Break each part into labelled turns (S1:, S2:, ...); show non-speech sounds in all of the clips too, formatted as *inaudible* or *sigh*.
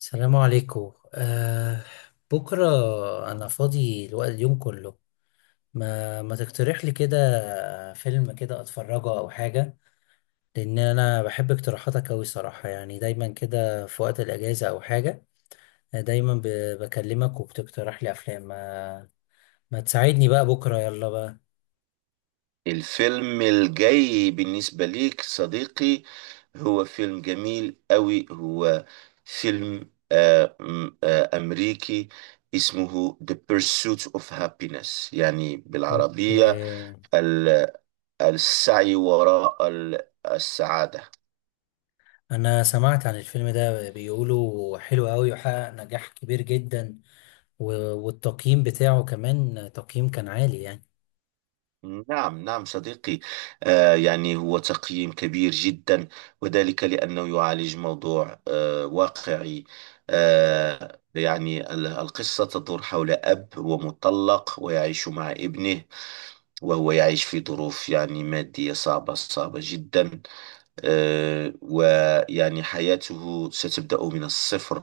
S1: السلام عليكم. بكرة أنا فاضي الوقت اليوم كله. ما تقترح لي كده فيلم كده أتفرجه أو حاجة؟ لأن أنا بحب اقتراحاتك أوي صراحة، يعني دايما كده في وقت الأجازة أو حاجة آه، دايما ب- بكلمك وبتقترح لي أفلام. ما تساعدني بقى بكرة، يلا بقى.
S2: الفيلم الجاي بالنسبة ليك، صديقي، هو فيلم جميل قوي. هو فيلم أمريكي، اسمه The Pursuit of Happiness، يعني بالعربية
S1: أوكي.
S2: ال- السعي وراء السعادة.
S1: أنا سمعت عن الفيلم ده، بيقولوا حلو أوي وحقق نجاح كبير جدا، والتقييم بتاعه كمان تقييم كان عالي يعني.
S2: نعم نعم، صديقي. يعني هو تقييم كبير جدا، وذلك لأنه يعالج موضوع واقعي. يعني القصة تدور حول أب هو مطلق ويعيش مع ابنه، وهو يعيش في ظروف يعني مادية صعبة صعبة جدا. ويعني حياته ستبدأ من الصفر،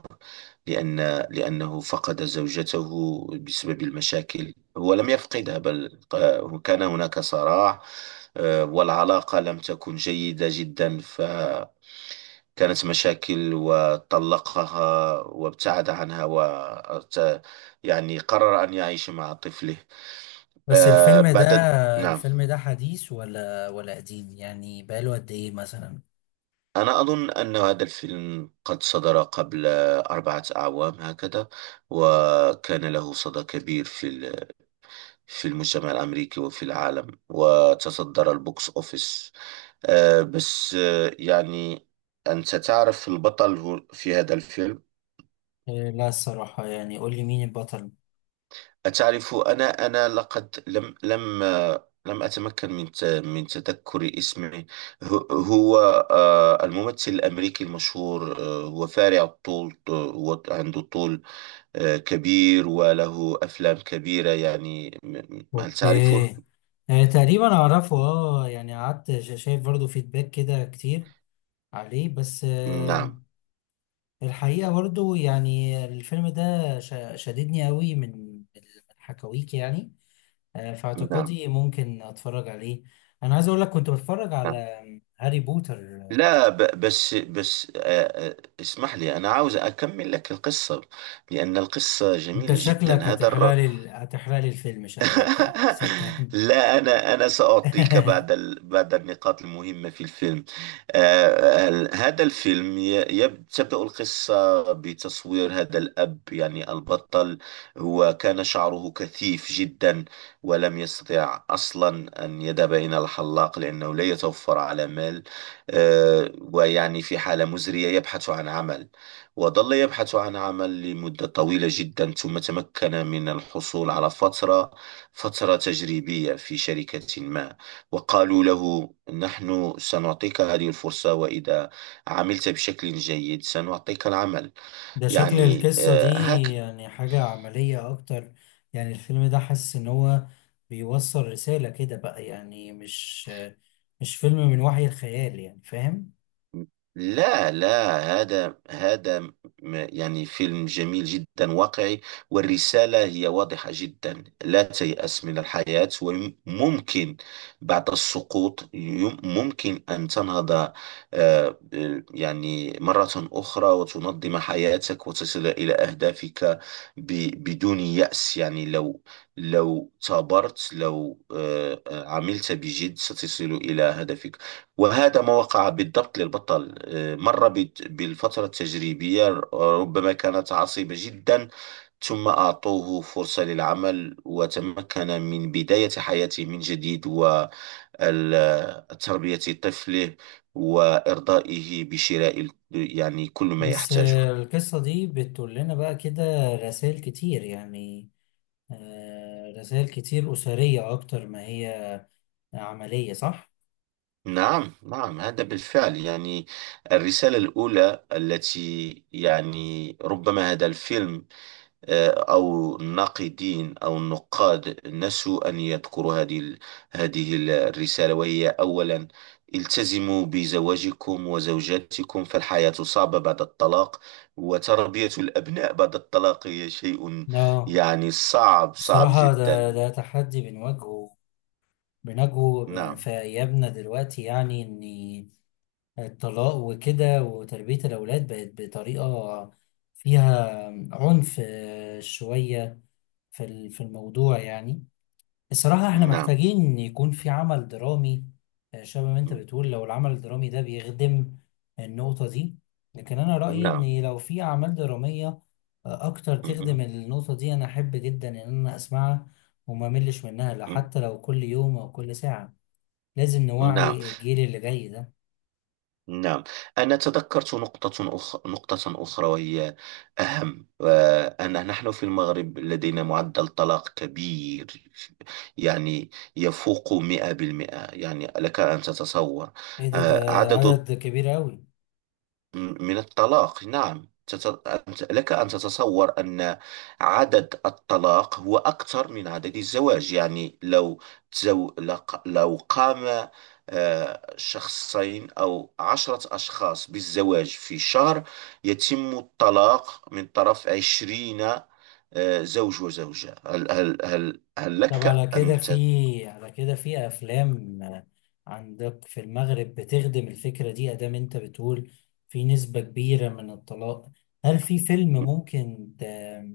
S2: لأن لأنه فقد زوجته. بسبب المشاكل، هو لم يفقدها، بل كان هناك صراع، والعلاقة لم تكن جيدة جدا، فكانت مشاكل، وطلقها وابتعد عنها و يعني قرر أن يعيش مع طفله.
S1: بس
S2: آه،
S1: الفيلم ده،
S2: بعد نعم.
S1: الفيلم ده حديث ولا قديم يعني، بقاله قد ايه مثلا؟
S2: أنا أظن أن هذا الفيلم قد صدر قبل أربعة أعوام هكذا، وكان له صدى كبير في في المجتمع الأمريكي وفي العالم، وتصدر البوكس أوفيس. بس يعني أنت تعرف البطل في هذا الفيلم.
S1: إيه، لا الصراحة يعني قول لي مين البطل.
S2: أتعرف، أنا لقد لم أتمكن من من تذكر اسمه. هو هو، الممثل الأمريكي المشهور، هو فارع الطول، هو عنده طول كبير، وله أفلام كبيرة، يعني هل
S1: اوكي.
S2: تعرفه؟
S1: آه تقريبا اعرفه، اه يعني قعدت شايف برضو فيدباك كده كتير عليه. بس آه
S2: نعم
S1: الحقيقة برضو يعني الفيلم ده شددني قوي من الحكاويك يعني. آه في
S2: نعم
S1: اعتقادي ممكن اتفرج عليه. انا عايز اقول لك كنت بتفرج على
S2: نعم.
S1: هاري بوتر.
S2: لا بس بس، اسمح لي، أنا عاوز أكمل لك القصة، لأن القصة
S1: انت
S2: جميلة جدا.
S1: شكلك هتحرق لي الفيلم شكلك يعني،
S2: *laughs*
S1: صدقني.
S2: لا، أنا سأعطيك
S1: *laughs*
S2: بعد النقاط المهمة في الفيلم. هذا الفيلم تبدأ القصة بتصوير هذا الأب، يعني البطل. هو كان شعره كثيف جدا، ولم يستطع أصلا أن يذهب إلى الحلاق لأنه لا يتوفر على مال. ويعني في حالة مزرية، يبحث عن عمل، وظل يبحث عن عمل لمدة طويلة جدا، ثم تمكن من الحصول على فترة، فترة تجريبية في شركة ما. وقالوا له، نحن سنعطيك هذه الفرصة، وإذا عملت بشكل جيد سنعطيك العمل.
S1: ده شكل
S2: يعني
S1: القصة دي
S2: هكذا.
S1: يعني حاجة عملية اكتر. يعني الفيلم ده حاسس ان هو بيوصل رسالة كده بقى، يعني مش فيلم من وحي الخيال يعني، فاهم؟
S2: لا لا، يعني فيلم جميل جدا، واقعي، والرسالة هي واضحة جدا، لا تيأس من الحياة، وممكن بعد السقوط ممكن أن تنهض، آه، يعني مرة أخرى، وتنظم حياتك وتصل إلى أهدافك، بدون يأس. يعني لو ثابرت، لو عملت بجد، ستصل إلى هدفك. وهذا ما وقع بالضبط للبطل، مر بالفترة التجريبية، ربما كانت عصيبة جدا، ثم أعطوه فرصة للعمل، وتمكن من بداية حياته من جديد، وتربية طفله، وإرضائه بشراء يعني كل ما
S1: بس
S2: يحتاجه.
S1: آه، القصة دي بتقول لنا بقى كده رسائل كتير يعني، رسائل كتير أسرية أكتر ما هي عملية، صح؟
S2: نعم نعم، هذا بالفعل. يعني الرسالة الأولى التي يعني ربما هذا الفيلم أو الناقدين أو النقاد نسوا أن يذكروا هذه الرسالة، وهي أولا، التزموا بزواجكم وزوجاتكم، فالحياة صعبة بعد الطلاق، وتربية الأبناء بعد الطلاق هي شيء
S1: اه
S2: يعني صعب صعب
S1: الصراحة ده
S2: جدا.
S1: ده تحدي بنواجهه بنجو
S2: نعم
S1: في أيامنا دلوقتي، يعني إن الطلاق وكده وتربية الأولاد بقت بطريقة فيها عنف شوية في الموضوع يعني. الصراحة إحنا
S2: نعم
S1: محتاجين إن يكون في عمل درامي شبه ما أنت بتقول. لو العمل الدرامي ده بيخدم النقطة دي. لكن أنا رأيي
S2: نعم
S1: إن لو في أعمال درامية أكتر تخدم
S2: نعم
S1: النقطة دي أنا أحب جدا إن أنا أسمعها وما ملش منها، لو حتى لو كل يوم أو كل ساعة. لازم
S2: نعم.
S1: نوعي الجيل اللي جاي ده.
S2: نعم، أنا تذكرت نقطة أخرى، نقطة أخرى، وهي أهم، أن نحن في المغرب لدينا معدل طلاق كبير، يعني يفوق 100%. يعني لك أن تتصور
S1: ايه ده،
S2: عدد
S1: عدد كبير قوي.
S2: من الطلاق. نعم، لك أن تتصور أن عدد الطلاق هو أكثر من عدد الزواج. يعني لو لو قام شخصين أو عشرة أشخاص بالزواج في شهر، يتم الطلاق من طرف عشرين زوج وزوجة. هل
S1: طب على
S2: لك
S1: كده
S2: أن تت...
S1: في، على كده في افلام عندك في المغرب بتخدم الفكرة دي، ادام انت بتقول في نسبة كبيرة من الطلاق؟ هل في فيلم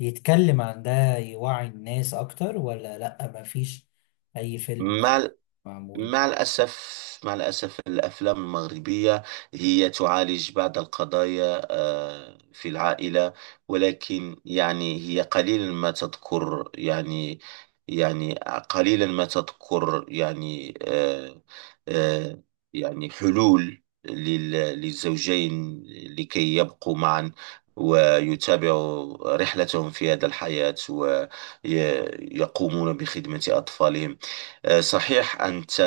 S1: يتكلم عن ده يوعي الناس اكتر، ولا لا مفيش اي فيلم
S2: ما
S1: معمول؟
S2: مع الأسف، مع الأسف، الأفلام المغربية هي تعالج بعض القضايا في العائلة، ولكن يعني هي قليلا ما تذكر، يعني يعني قليلا ما تذكر، يعني آه، يعني حلول للزوجين لكي يبقوا معا، ويتابعوا رحلتهم في هذا الحياة، ويقومون بخدمة أطفالهم. صحيح،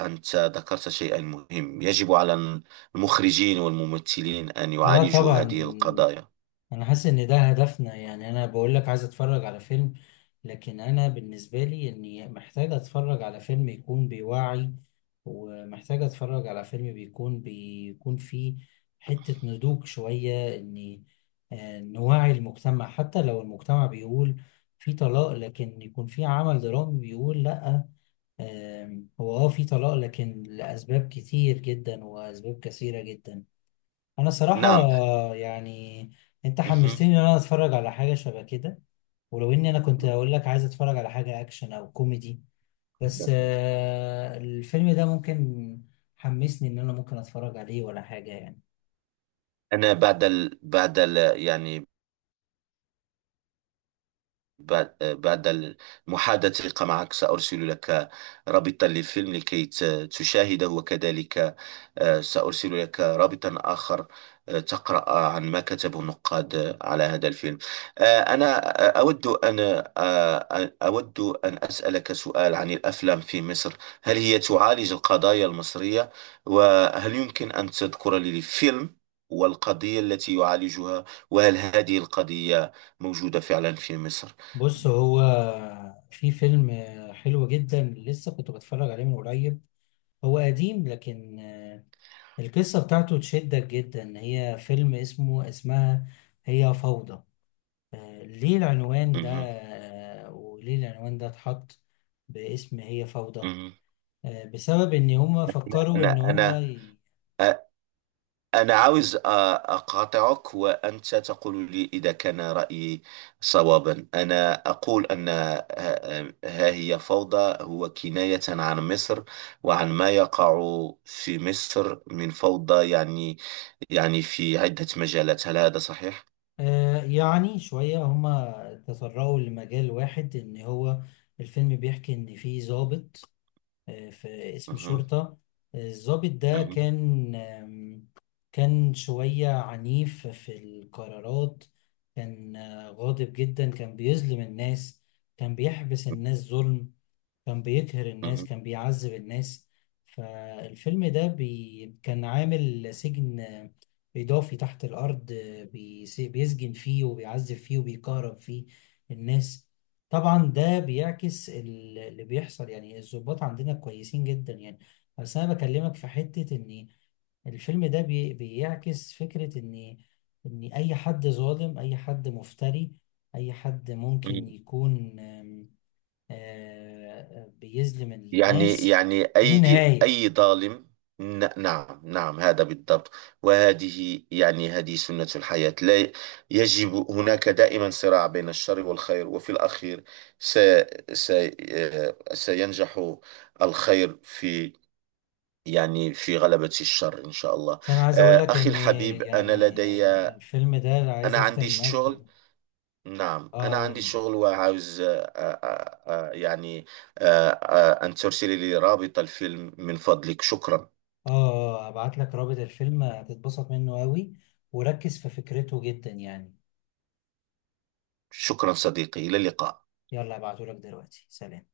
S2: أنت ذكرت شيئا مهم. يجب على المخرجين والممثلين أن
S1: اه
S2: يعالجوا
S1: طبعا.
S2: هذه القضايا.
S1: انا حاسس ان ده هدفنا، يعني انا بقول لك عايز اتفرج على فيلم، لكن انا بالنسبه لي اني محتاج اتفرج على فيلم يكون بيوعي، ومحتاج اتفرج على فيلم بيكون فيه حته نضوج شويه، اني نوعي المجتمع. حتى لو المجتمع بيقول في طلاق، لكن يكون في عمل درامي بيقول لا، هو اه في طلاق لكن لاسباب كتير جدا واسباب كثيره جدا. انا صراحة
S2: نعم.
S1: يعني انت
S2: مهم.
S1: حمستني ان انا اتفرج على حاجة شبه كده، ولو اني انا كنت اقول لك عايز اتفرج على حاجة اكشن او كوميدي، بس آه، الفيلم ده ممكن حمسني ان انا ممكن اتفرج عليه ولا حاجة يعني.
S2: أنا يعني بعد المحادثة معك سأرسل لك رابطا للفيلم لكي تشاهده، وكذلك سأرسل لك رابطا آخر، تقرأ عن ما كتبه النقاد على هذا الفيلم. أنا أود أن أسألك سؤال عن الأفلام في مصر. هل هي تعالج القضايا المصرية؟ وهل يمكن أن تذكر لي فيلم والقضية التي يعالجها، وهل هذه القضية موجودة فعلا في مصر؟
S1: بص، هو في فيلم حلو جدا لسه كنت بتفرج عليه من قريب، هو قديم لكن القصة بتاعته تشدك جدا. هي فيلم اسمها هي فوضى. ليه العنوان ده،
S2: مهم.
S1: وليه العنوان ده اتحط باسم هي فوضى؟
S2: مهم.
S1: بسبب ان هما فكروا
S2: أنا
S1: ان
S2: أنا أنا عاوز أقاطعك، وأنت تقول لي إذا كان رأيي صوابا. أنا أقول أن ها ها هي فوضى هو كناية عن مصر وعن ما يقع في مصر من فوضى، يعني في عدة مجالات. هل هذا صحيح؟
S1: يعني شوية هما تطرقوا لمجال واحد ان هو الفيلم بيحكي ان في ضابط، في اسم
S2: مهم.
S1: شرطة. الضابط ده
S2: مهم.
S1: كان كان شوية عنيف في القرارات، كان غاضب جدا، كان بيظلم الناس، كان بيحبس الناس ظلم، كان بيقهر الناس، كان بيعذب الناس. فالفيلم ده كان عامل سجن إضافي تحت الأرض، بيسجن فيه وبيعذب فيه وبيكهرب فيه الناس. طبعا ده اللي بيحصل، يعني الضباط عندنا كويسين جدا يعني، بس أنا بكلمك في حتة إن الفيلم ده بيعكس فكرة إن أي حد ظالم، أي حد مفتري، أي حد
S2: مهم.
S1: ممكن يكون بيظلم
S2: يعني
S1: الناس ليه
S2: أي
S1: نهاية.
S2: ظالم. نعم نعم، هذا بالضبط، وهذه يعني هذه سنة الحياة. لا يجب، هناك دائما صراع بين الشر والخير، وفي الأخير س س آه، سينجح الخير في، يعني، في غلبة الشر، إن شاء الله.
S1: بس أنا عايز أقول لك
S2: أخي
S1: إن
S2: الحبيب، أنا
S1: يعني
S2: لدي،
S1: الفيلم ده اللي عايز
S2: أنا
S1: أختم
S2: عندي
S1: معاك
S2: الشغل. نعم، أنا عندي
S1: أقول
S2: شغل، وعاوز يعني أن ترسلي لي رابط الفيلم من فضلك، شكرا.
S1: آه، أبعت لك رابط الفيلم هتتبسط منه أوي، وركز في فكرته جدا يعني.
S2: شكرا، صديقي، إلى اللقاء
S1: يلا أبعته لك دلوقتي، سلام.